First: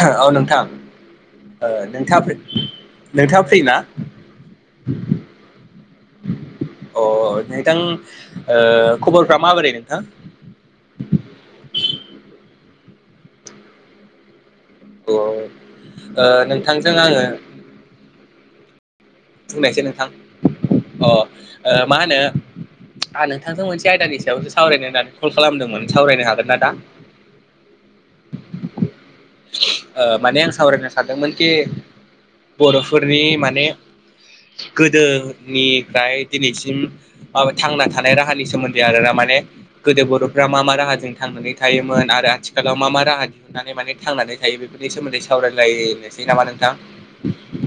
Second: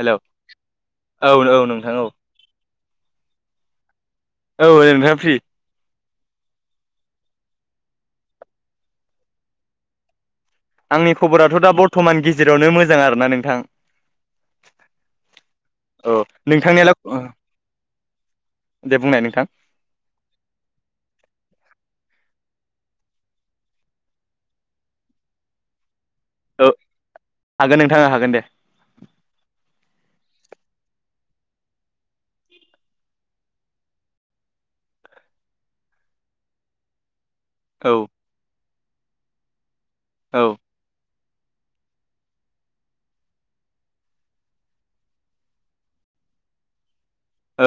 Hello औ नोंथां औ औ ओ नोंथां औ नोंथाङा नोंथाङा फ्रि ना? औ नोंथां फ्रि अ नोंथां ओ खबरफ माबोरै नोंथां? आंनि खबराथ' दा बर्थमान गेजेरावनो मोजां आरोना नोंथां। औ औ ओ नोंथांजों नोंथांनियालाय आङो दे बुंनाय नोंथां। नोंथां मा होनो आं नोंथांजों मोनसे आयदानि सायावसो सावरायनो होन कल खालामदोंमोन सावरायनो हागोन ना औ दा? हागोन नोंथां हागोन दे माने आं सावरायनो सानदोंमोन कि बर'फोरनि माने गोदोनिफ्राय दिनैसिम थांना औ थानाय राहानि सोमोन्दै आरोा माने गोदो औ बर'फ्रा मा मा राहाजों। थांनानै थायोमोन आरो आथिखालाव मा मा राहा दिहुननानै माने थांनानै थायो बेफोरनि सोमोन्दै सावरायलायनोसै नामा नोंथां?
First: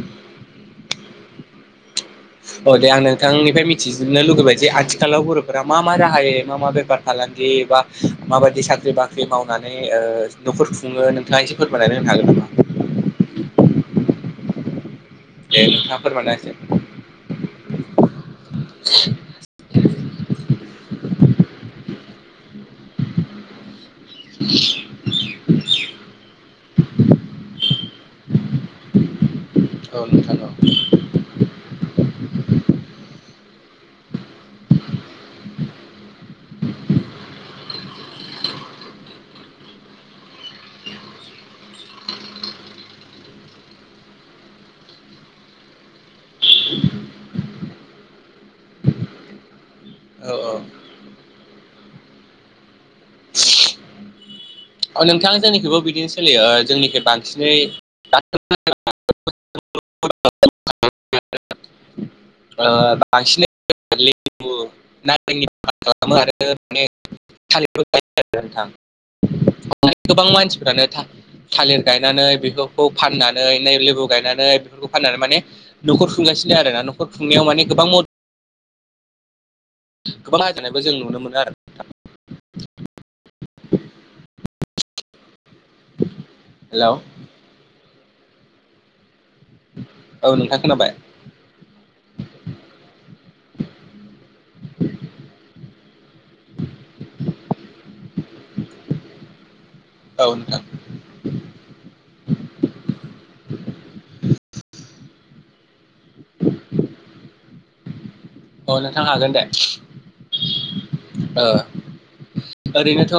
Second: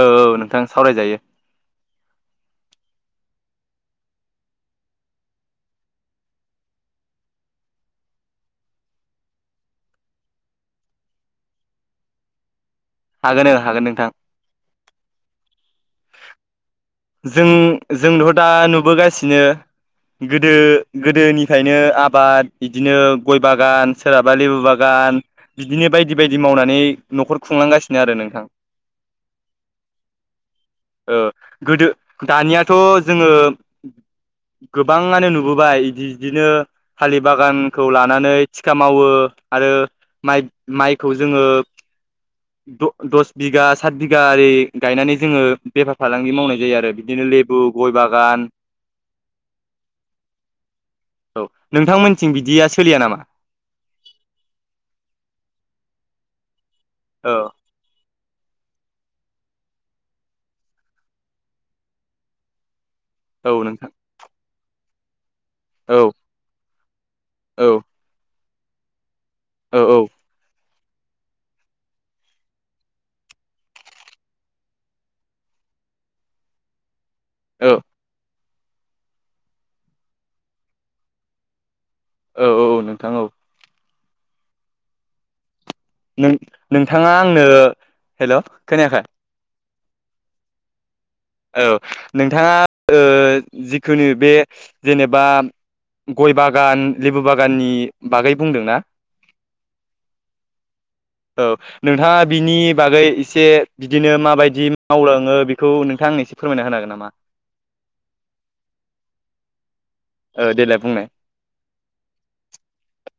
औ नोंथां सावरायजायो औ दे आं नोंथांनिफ्राय मिथिजनो लुगैबाय जे आथिखालाव बर'फोरा मा मा राहायै मा मा बेफार फालांगि बा माबायदि साख्रि बाख्रि मावनानै न'खर खुङो नोंथाङा एसे फोरमायनानै होनो हागोन नामा। हागोन हागोन नोंथां दे नोंथाङा फोरमायना होसै जों जोंथ' दा नुबोगासिनो। गोदो गोदोनिफ्रायनो आबाद बिदिनो गय बागान सोरहाबा लेबु बागान बिदिनो बायदि बायदि मावनानै न'खर खुंलांगासिनो आरो नोंथां औ नोंथां। गोदो दानियाथ' जोंङो गोबाङानो नुबोबाय बिदि बिदिनो फालि बागानखौ लानानै थिखा मावो आरो माइ माइखौ जोंङो दस बिघा सात बिगा ओरै गायनानै जोङो बेफार फालांगि मावनाय जायो आरो बिदिनो लेबु गय बागान औ औ औ नोंथांमोनथिं बिदिया सोलिया नामा? नोंथाङा जोंनिखैबो बिदिनो सोलियो जोंनिखै औ बांसिनै ओ बांसिन औ नोंथां औ [unintelligible] औ [unintelligible] औ औ। गोबां मानसिफ्रानो था थालिर गायनानै बेफोरखौ फाननानैै लेबु गायनानै बेफोरखौ फाननानै माने न'खर खुंगासिनो आरो ना न'खर खुंनायाव माने औ गोबां गोबां रायजेनानायबो जों नुनो मोनो आरो औ औ नोंथां औ [unintelligible] नों हेलौ नोंथाङा आंनो हेल' खोनायाखै? औ नोंथांखोनाबाय औ नोंथाङा जिखुनु बे जेनेबा गय बागान लेबु बागाननि बागै बुंदोंना? औ नोंथां। औ। नोंथाङा बिनि बागै एसे बिदिनो माबायदि मावलाङो बेखौ नों नथ आं एसे फोरमना होन हागोनामा? अ नोंथां हागोन दे देलाय बुंनाय ओ ओरैनोथ'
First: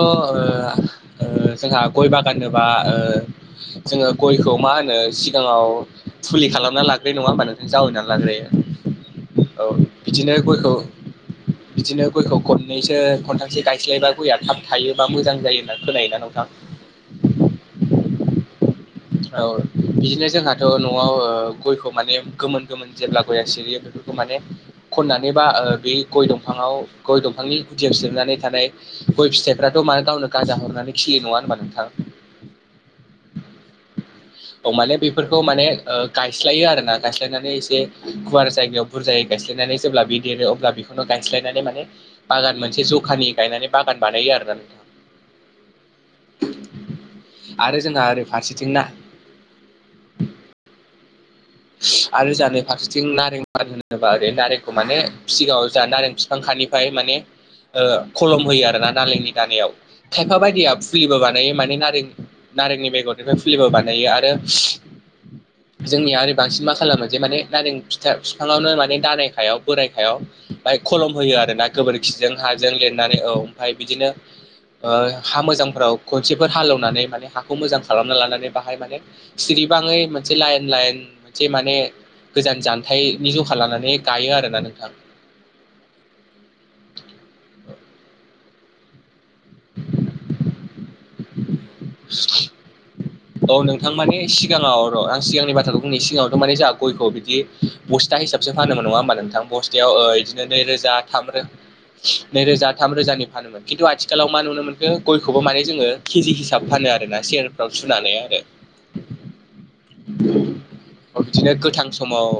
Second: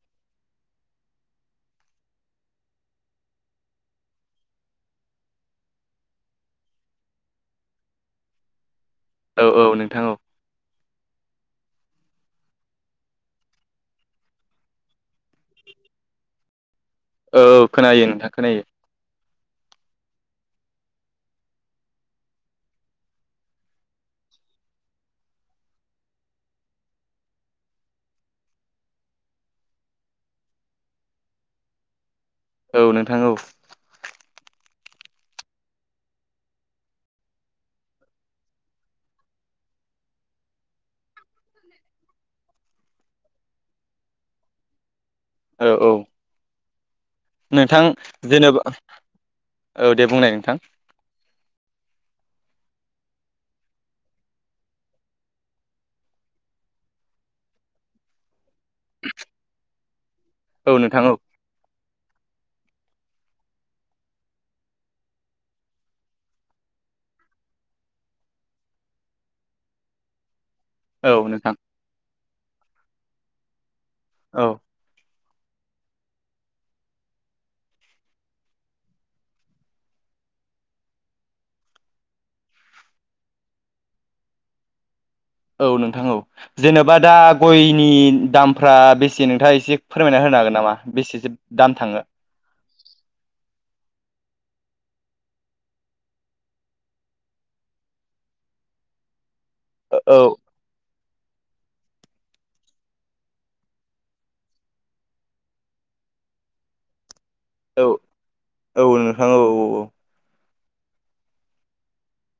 जोंहा गय बागानोबा जोङो गयखौ मा होनो सिगाङाव फुलि खालामना लाग्रो नङा होमबानो जों जावैनानै लाग्रोयो। [unintelligible] औ बिदिनो गयखौ बिदिनो गयखौ खननैसो खनथामसो गायस्लायबा गयआ थाब थाइयो बा मोजां जायो होनना खोनायोना नोंथां? औ खोनायो नोंथां खोनायो। औ बिदिनो जोंहाथ' न'आव ओ गयखौ माने गोमोन गोमोन जेब्ला गयआ सिरियो बेफोरखौ माने खननानै बा ओ बे गय दंफाङाव गय दंफांनि गुदियाव सिरिनानै थानाय गय फिथाइफ्राथ' मा गावनो गाजा हरनानै खिलियो नङा होनबा नोंथां? औ नोंथां औ। औ माने बेफोरखौ माने ओ गायस्लायो आरोना गायस्लायनानै एसे गुवार जायगायाव बुरजायै गायस्लायनानै जेब्ला बे देरो अब्ला बेखौनो गायस्लायनानै माने बागान मोनसे जखानि गायनानै बागान बानायो आरो ना नोंथां। औ औ। आरो नोंथां जोंहा ओरै जेन'बा फारसेथिं नाहा औ दे बुंनाय नोंथां। आरो जोहा नै फारसेथिं नारें मार होनोबा ओरै नारेंखौ माने सिगाङाव जाहा नारें फि फांखानिफ्राय माने ओ खलम होयो आरो ना नालेंनि दालायाव। खायफा बायदिया औ नोंथां औ फुलिबो बानायो माने नारें नारेंनि बेगरनिफ्राय फुलिबो बानायो आरो जोंनिया आरो बांसिन मा खालामो जे माने नारें फिथा बिफाङावनो माने दालायखायाव बोराय खायाव ओमफाय औ खलम होयो नोंथां आरोना गोबोरखिजों हाजों लिरनानै औ ओमफाय बिदिनो औ ओ हा मोजांफ्राव खनसेफोर हालेवनानै माने हाखौ मोजां खालामना लानानै बाहाय माने सिरि बाङै मोनसे लाइन लाइन से माने गोजान जानथाइनि जखा लानानै गाइयो आरोना नोंथां। औ नोंथां औ। जेनोबा दा गयनि दामफ्रा बेसे नोंथाङा एसे फोरमायना होनो हागोन नामा बेसेसो दाम थाङो? [unintelligible] औ नोंथां मानि सिगाङाव र' आं सिगांनि बाथ्राखौ बुंनि सिगाङावथ' माने जोंहा गयखौ बिदि बस्था हिसाबसो फानोमोन नङा होमबा नोंथां बस्थायाव ओ औ इदिनो नै रोजा थाम रो नै रोजा थाम रोजानि फानो। खिन्थु आथिखालाव मा नुनो मोनखो गयखौबो माने जोङो केजि हिसाब फानो आरो ना सेयारफ्राव औ सुनानै आरो। औ नोंथां औ बिदिनो गोथां समाव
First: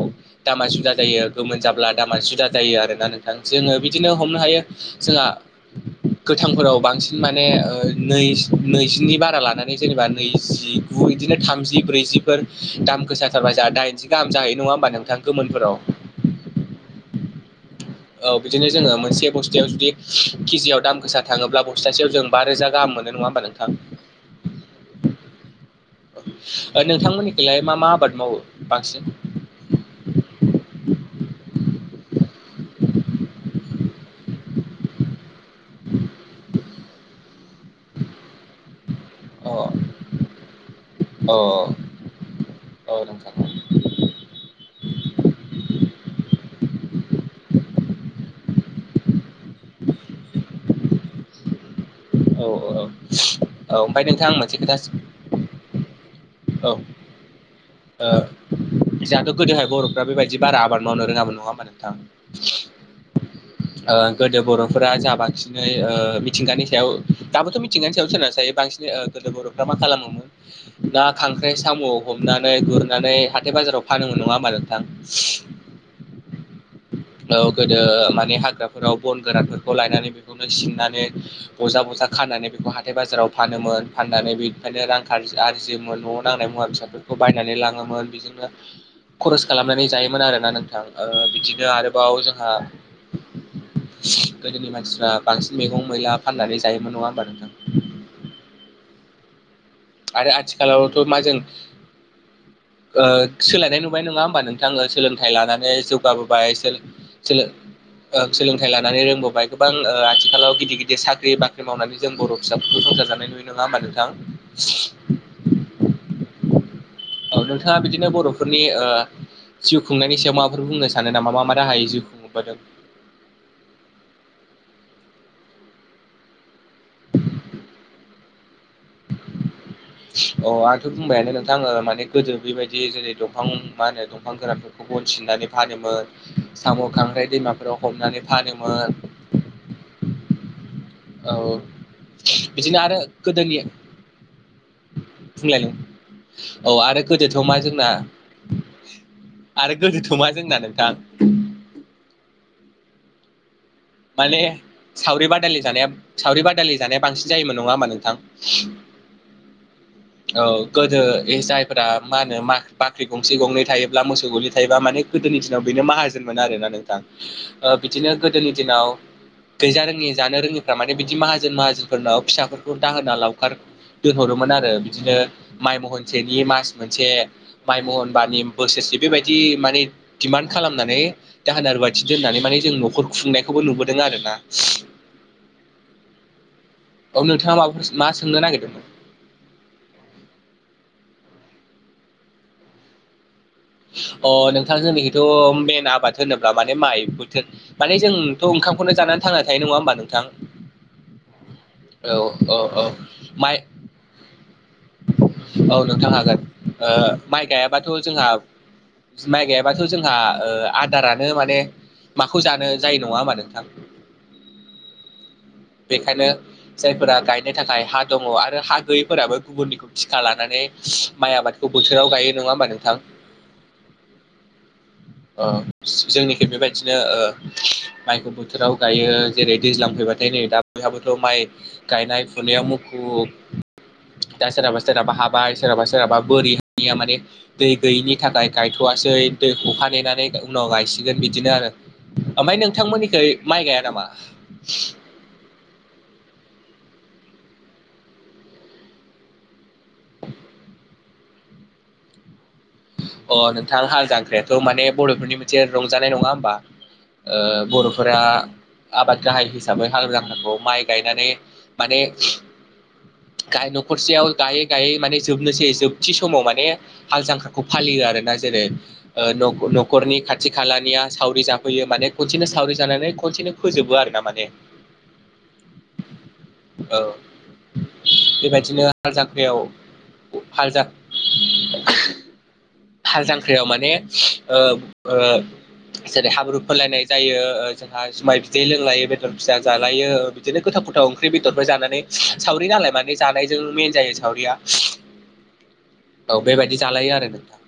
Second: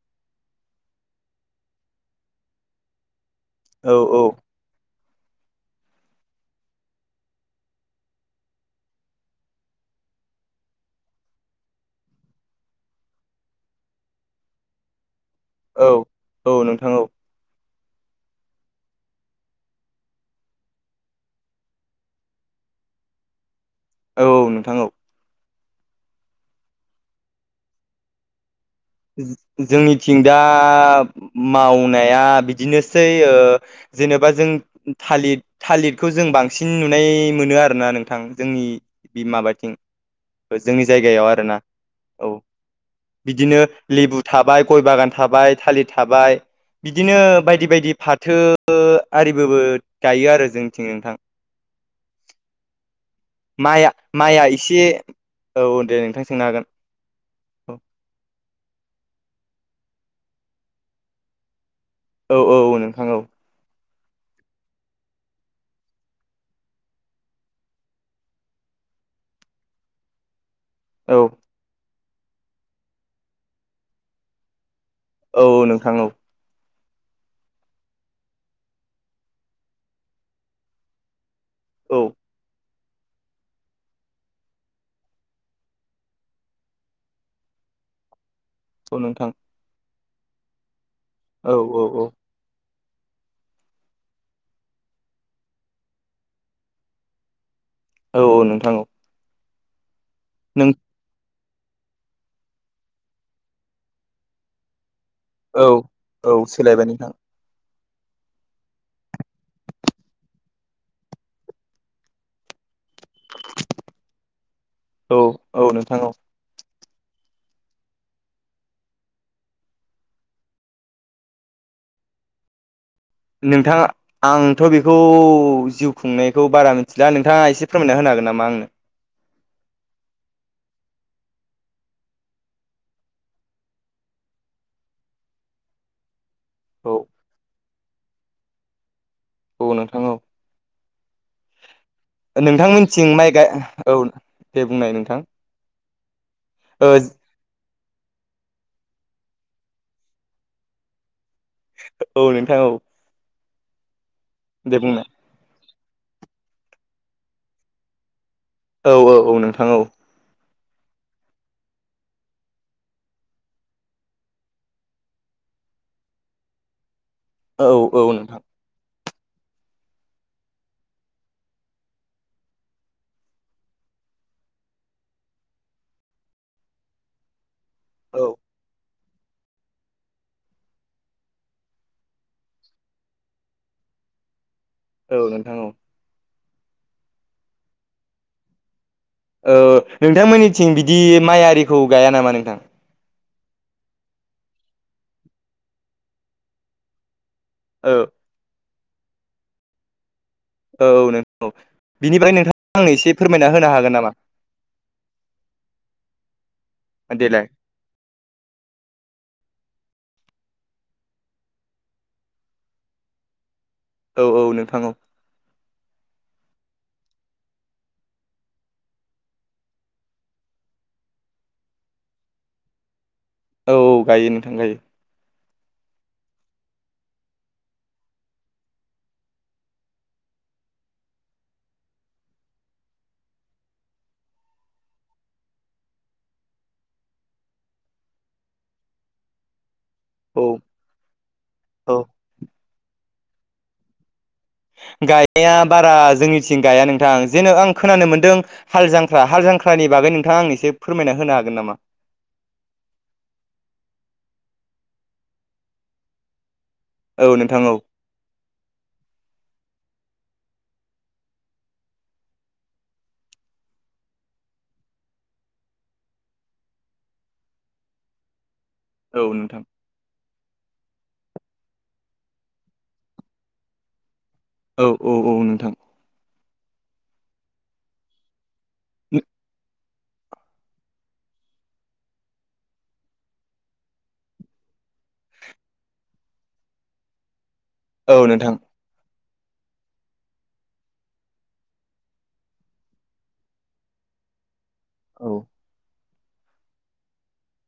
दामा जुदा जायो गोमोन जाब्ला दामा जुदा जायो आरोना नों थां जोङो औ बिदिनो औ हमनो हायो जोंहा गोथांफोराव बांसिन माने ओ नै नैजिनि बारा लानानै जेनेबा नैजिगु इदिनो थामजि ब्रैजिफोर दाम गोसाथारबा जाहा दाइनजि गाहाम जाहैयो नङा होमबा नों थां गोमोनफोराव। औ औ नोंथां औ। औ बिदिनो जोङो मोनसे बस्थायाव जुदि केजियाव दाम गोसा थाङोब्ला बस्थासेयाव जों बा रोजा गाहाम मोनो नङा होमबा नोंथां? औ औ नोंथां औ। ओ नोंथांमोननिखैलाय मा मा आबाद मावो बांसिन? जोंनिथिं दा मावनाया बिदिनोसै ओ जेनेबा जों थालिद थालिरखौ जों बांसिन नुनाय मोनो आरोना नोंथां जोंनि बि अ माबाथिं जोंनि जायगायाव अ आरोना औ औ नोंथां बिदिनो लेबु थाबाय, गय बागान थाबाय, थालिद थाबाय। बिदिनो बायदि बायदि फाथो आरिबोबो गाइयो आरो जोंनिथिं नोंथां। औ ओ ओ। माइआ माइआ एसे औ दे नोंथां सोंनो औ हागोन। ओ जोंहाथ' गोदोहाय बर'फ्रा बेबायदि बारा आबाद मावनो रोङाबो नङा होमबा नोंथां। औ औ नोंथां औ। गोदो बर'फोरा जा बांसिनै मिथिंगानि सायाव दाबोथ' मिथिंगानि सायाव सोनार जायो बांसिनै बर'फ्रा मा खालामोमोन। ना औ खांख्राइ साम' हमनानै गुरनानै हाथाय बाजाराव फानोन नङा होमा नों थां। औ औ नोंथां औ औ गोदो माने हाग्राफोराव बन गोरानफोरखौ लायनानै बेखौनो सिननानै बजा औ बजा खानानै बेखौ ह हााथथाय बाजाराव फानोमोन फाननानै बेनिफ्रायनो रां आरजियोन न'आव नांनाय मुवा बेसाादफोरखौ। खौ बायनानै लाङोमोन बेजोंनो औ नोंथां। खरस खालामनानै जायोमोन आरोना नोंथां औ बिदिनो औ औ आरोबाव जोंहा गोदोनि मानसिफ्रा बांसिन मैगं मैला फाननानै जायोमोन नङा होमबा नोंथां। औ औ नोंथां औ। आरो नों आथिखालावथ' मा जों सोलायनाय नुबाय नङा होमबा नोंथाङो सोलोंथाइ औ लानानै औ जौगाबोबाय सोलायबाय नोंथां सोलोंथाइ लानानै रोंबोबाय गोबां आथिखालाव गिदिर गिदिर साख्रि बाख्रि मावनानै जों बर' फिसाफोरखौ संसार जानाय नुयो नङा होमा नोंथां। औ औ नोंथां औ। औ नोंथाङा बिदिनो बर'फोरनि ओं जिउ खुंनायनि सायाव माबाफोर बुंनो सानो नामा मा मा राहायै जिउ खुंहबोदों? नोंथाङा आंथ' बेखौ जिउ खुंनायखौ बारा मोन दा नोंथाङा एसे फोरमायना होन हागोन नामा आंनो? [inaudible] अ आंथ' बुंबायानो नोंथां आो माने गोदो बेबायदि जेरै दंफां मा होनो दंफां गोरान गन सिननानै फानोमोन साम' औ खांख्राइ दैमाफोराव हमनानै फानोमोन। औ नोंथां। औ। नोंथां बिदिनो आरो मिनथिं माइ गाय गोदोनि औ दे बुंनाय नोंथां। औ ओ आरो को गोदोथ' मा जोंना आरो गोदोथ' मा जोंना नोंथां। औ नोंथां औ। माने दे बुं। सावरि बादालि जानाया सावरि बादालि जानाया बांसिन जायोमोन नङा होमा नोंथां? औ औ औ नोंथां औ। औ गोदो जायफ मा होनो बाख्रि गंसे गंनै थायोब्ला मोसौ गलिै थायोबा माने गोदोनि दिनाव बेनो माहाजोनमोन आर ना नोंथां औ औ बिदिनो नोंथां गोदोनि दिनाव गैजा रोङि जानो रोङिफ्रा माने बिदि माहाजोन माहाजोनफोरनाव फिसाफोरखौ दाहोना लावखार दोनहरोमोन आरो बिदिनो माइ महनसेनि मास मोनसे माइ औ महनबानि बोसोरसे बेबायदि माने डमान्ड खालामनानै दाहोना रुवाथि दोननानै माने जों न'खर खुंनायखौ बे खौबो नुबोदों आरो ना। औ नोंथां औ। औ नोंथाङा माबाफोर मा सोंनो नागिरदोंमोन? औ नोंथांमोननिथिं बिदि माइ आरिखौ गाया नामा नोंथां? अ नोंथां जोंनि हथ' मेन आबाद होनोब्ला माने माइ बोथोर औ माने जों थ' ओंखामनो जानानैांना थायो नङा होमबा नोंथां। औ नों औ बिनिफ्राय औ औ नोंथाङा औ आंनो एसे फोरमायना माइ होनो हागोन नामा? औ नोंथां हागोन देलाय माइ गायाबाथ' जोंहा बि माइ गाययाबाथ' जोंहा आदारानो माने माखौ जानो जायो नङा होमा नोंथां? औ औ नोंथां औ। बेखायनो जायफोरा गायनो थाखाय हा दङ आरो हा गैयैफोराबो गुबुननिखौ थिखा लानानै माइ आबादखौ बोथोराव गायो, नङा होमबा नोंथां? औ औ गायो नोंथां गायो। [inaudible] जोंनिखि बेबायदिनो माइखौ बोथोराव गायो। जेरै दैज्लां फैबाथाय नै दा बयहाबोथ' माइ गायनाय फुनायाव मुखुब। दा सोरहाबा सोरहाबा हाबाय। सोरहाबा सोरहाबा बोरि हानिया माने दै गैयिनि थाखाय गायथ'वसै। दैखौ हा ग्लिनानै औ उनाव गायसिगोन बिदिनो आरो औ ओमफ्राय नोंथांमोननिखै माइ गाया नामा? गाइा बारा जोंनिथिं गाया नोंथां। जेन' आं खोनानो मोनदों हाल जांख्रा हाल जांख्रानि बागै नोंथाङा आंनो एसे फोरमायना होनो हागोन नामा? अ नोंथां हाल जांख्रायाथ' माने बर'फोरनि मोनसे रंजानाय नङा होमबा। औ ओ नोंथां औ बर' फोर आबाद गाहाय हिसाबै हाल जांख्राखौ माइ गायनानै माने गाय न'खरसेयाव गायै गायै माने जोबनोसै जोबथि समाव माने हाल जांखालखौ फालियो आरो ना जेरै औ ओ न' नोंथां न' नखरनि खाथि खालानिया सावरि जाफैयो माने खनसेनो सावरि जानानै खनसेनो फोजोबो आरोना माने। औ औ औ नोंथां। औ बेबायदिनो जांख्रायाव हाल जां हाल जांख्रियाव माने ओब ओ जेरै हाब्रु फोनलायनाय जायो। जोंहा औ माइ नोंथां बिदै लोंलायो। बे - दर फिसा जालायो बिदिनो गोथाव गोथाव ओंख्रि बेदरफोर जानानै सावरि नालाय माने जानायजों मेन जायो। सावरिया। औ। औ बेबायदि जालायो आरो नोंथां।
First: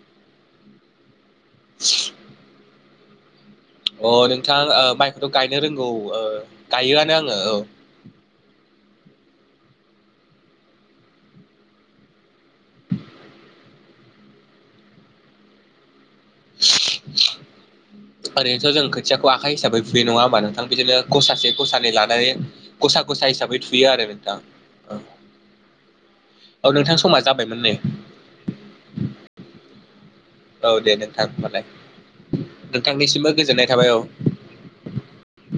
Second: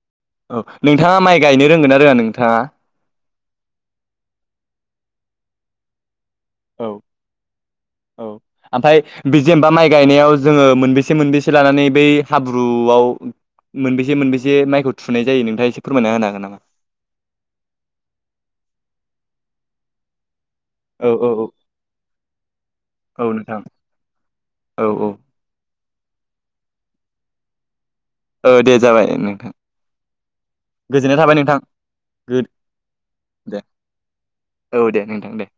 औ नोंथाङा माइ गायनो रोंगोनना रोङा नोंथाङा? अ नोंथां माइखौथ' गायनो रोंगौ औ गायोआनो आङो औ। औ। ओमफ्राय बे जेनबा माइ गायनायाव जोङो मोनबेसे मोनबेसे लानानै बै हाब्रुआव मोनबेसे मोनबेसे माइखौ थुनाय जायो नोंथाङा एसे फोरमायना होनो हागोन नामा? ओरैनोथ' जों खोथियाखौ आखा हिसाबै फुयो नङा होमबा नोंथां? बिदिनो औ औ औ गसासे गसानै लानानै गसा औ गसा नोंथां हिसाबै थुयो आरो नोंथां। औ औ औ नोंथां समा जाबायमोन नेै। ओ दे जाबाय नोंथां। औ दे गोजोननाय नोंथां थाबाय होमबालाय। गो नोंथांनिसिमबो दे गोजोननाय थाबाय औ। औ दे नोंथां दे।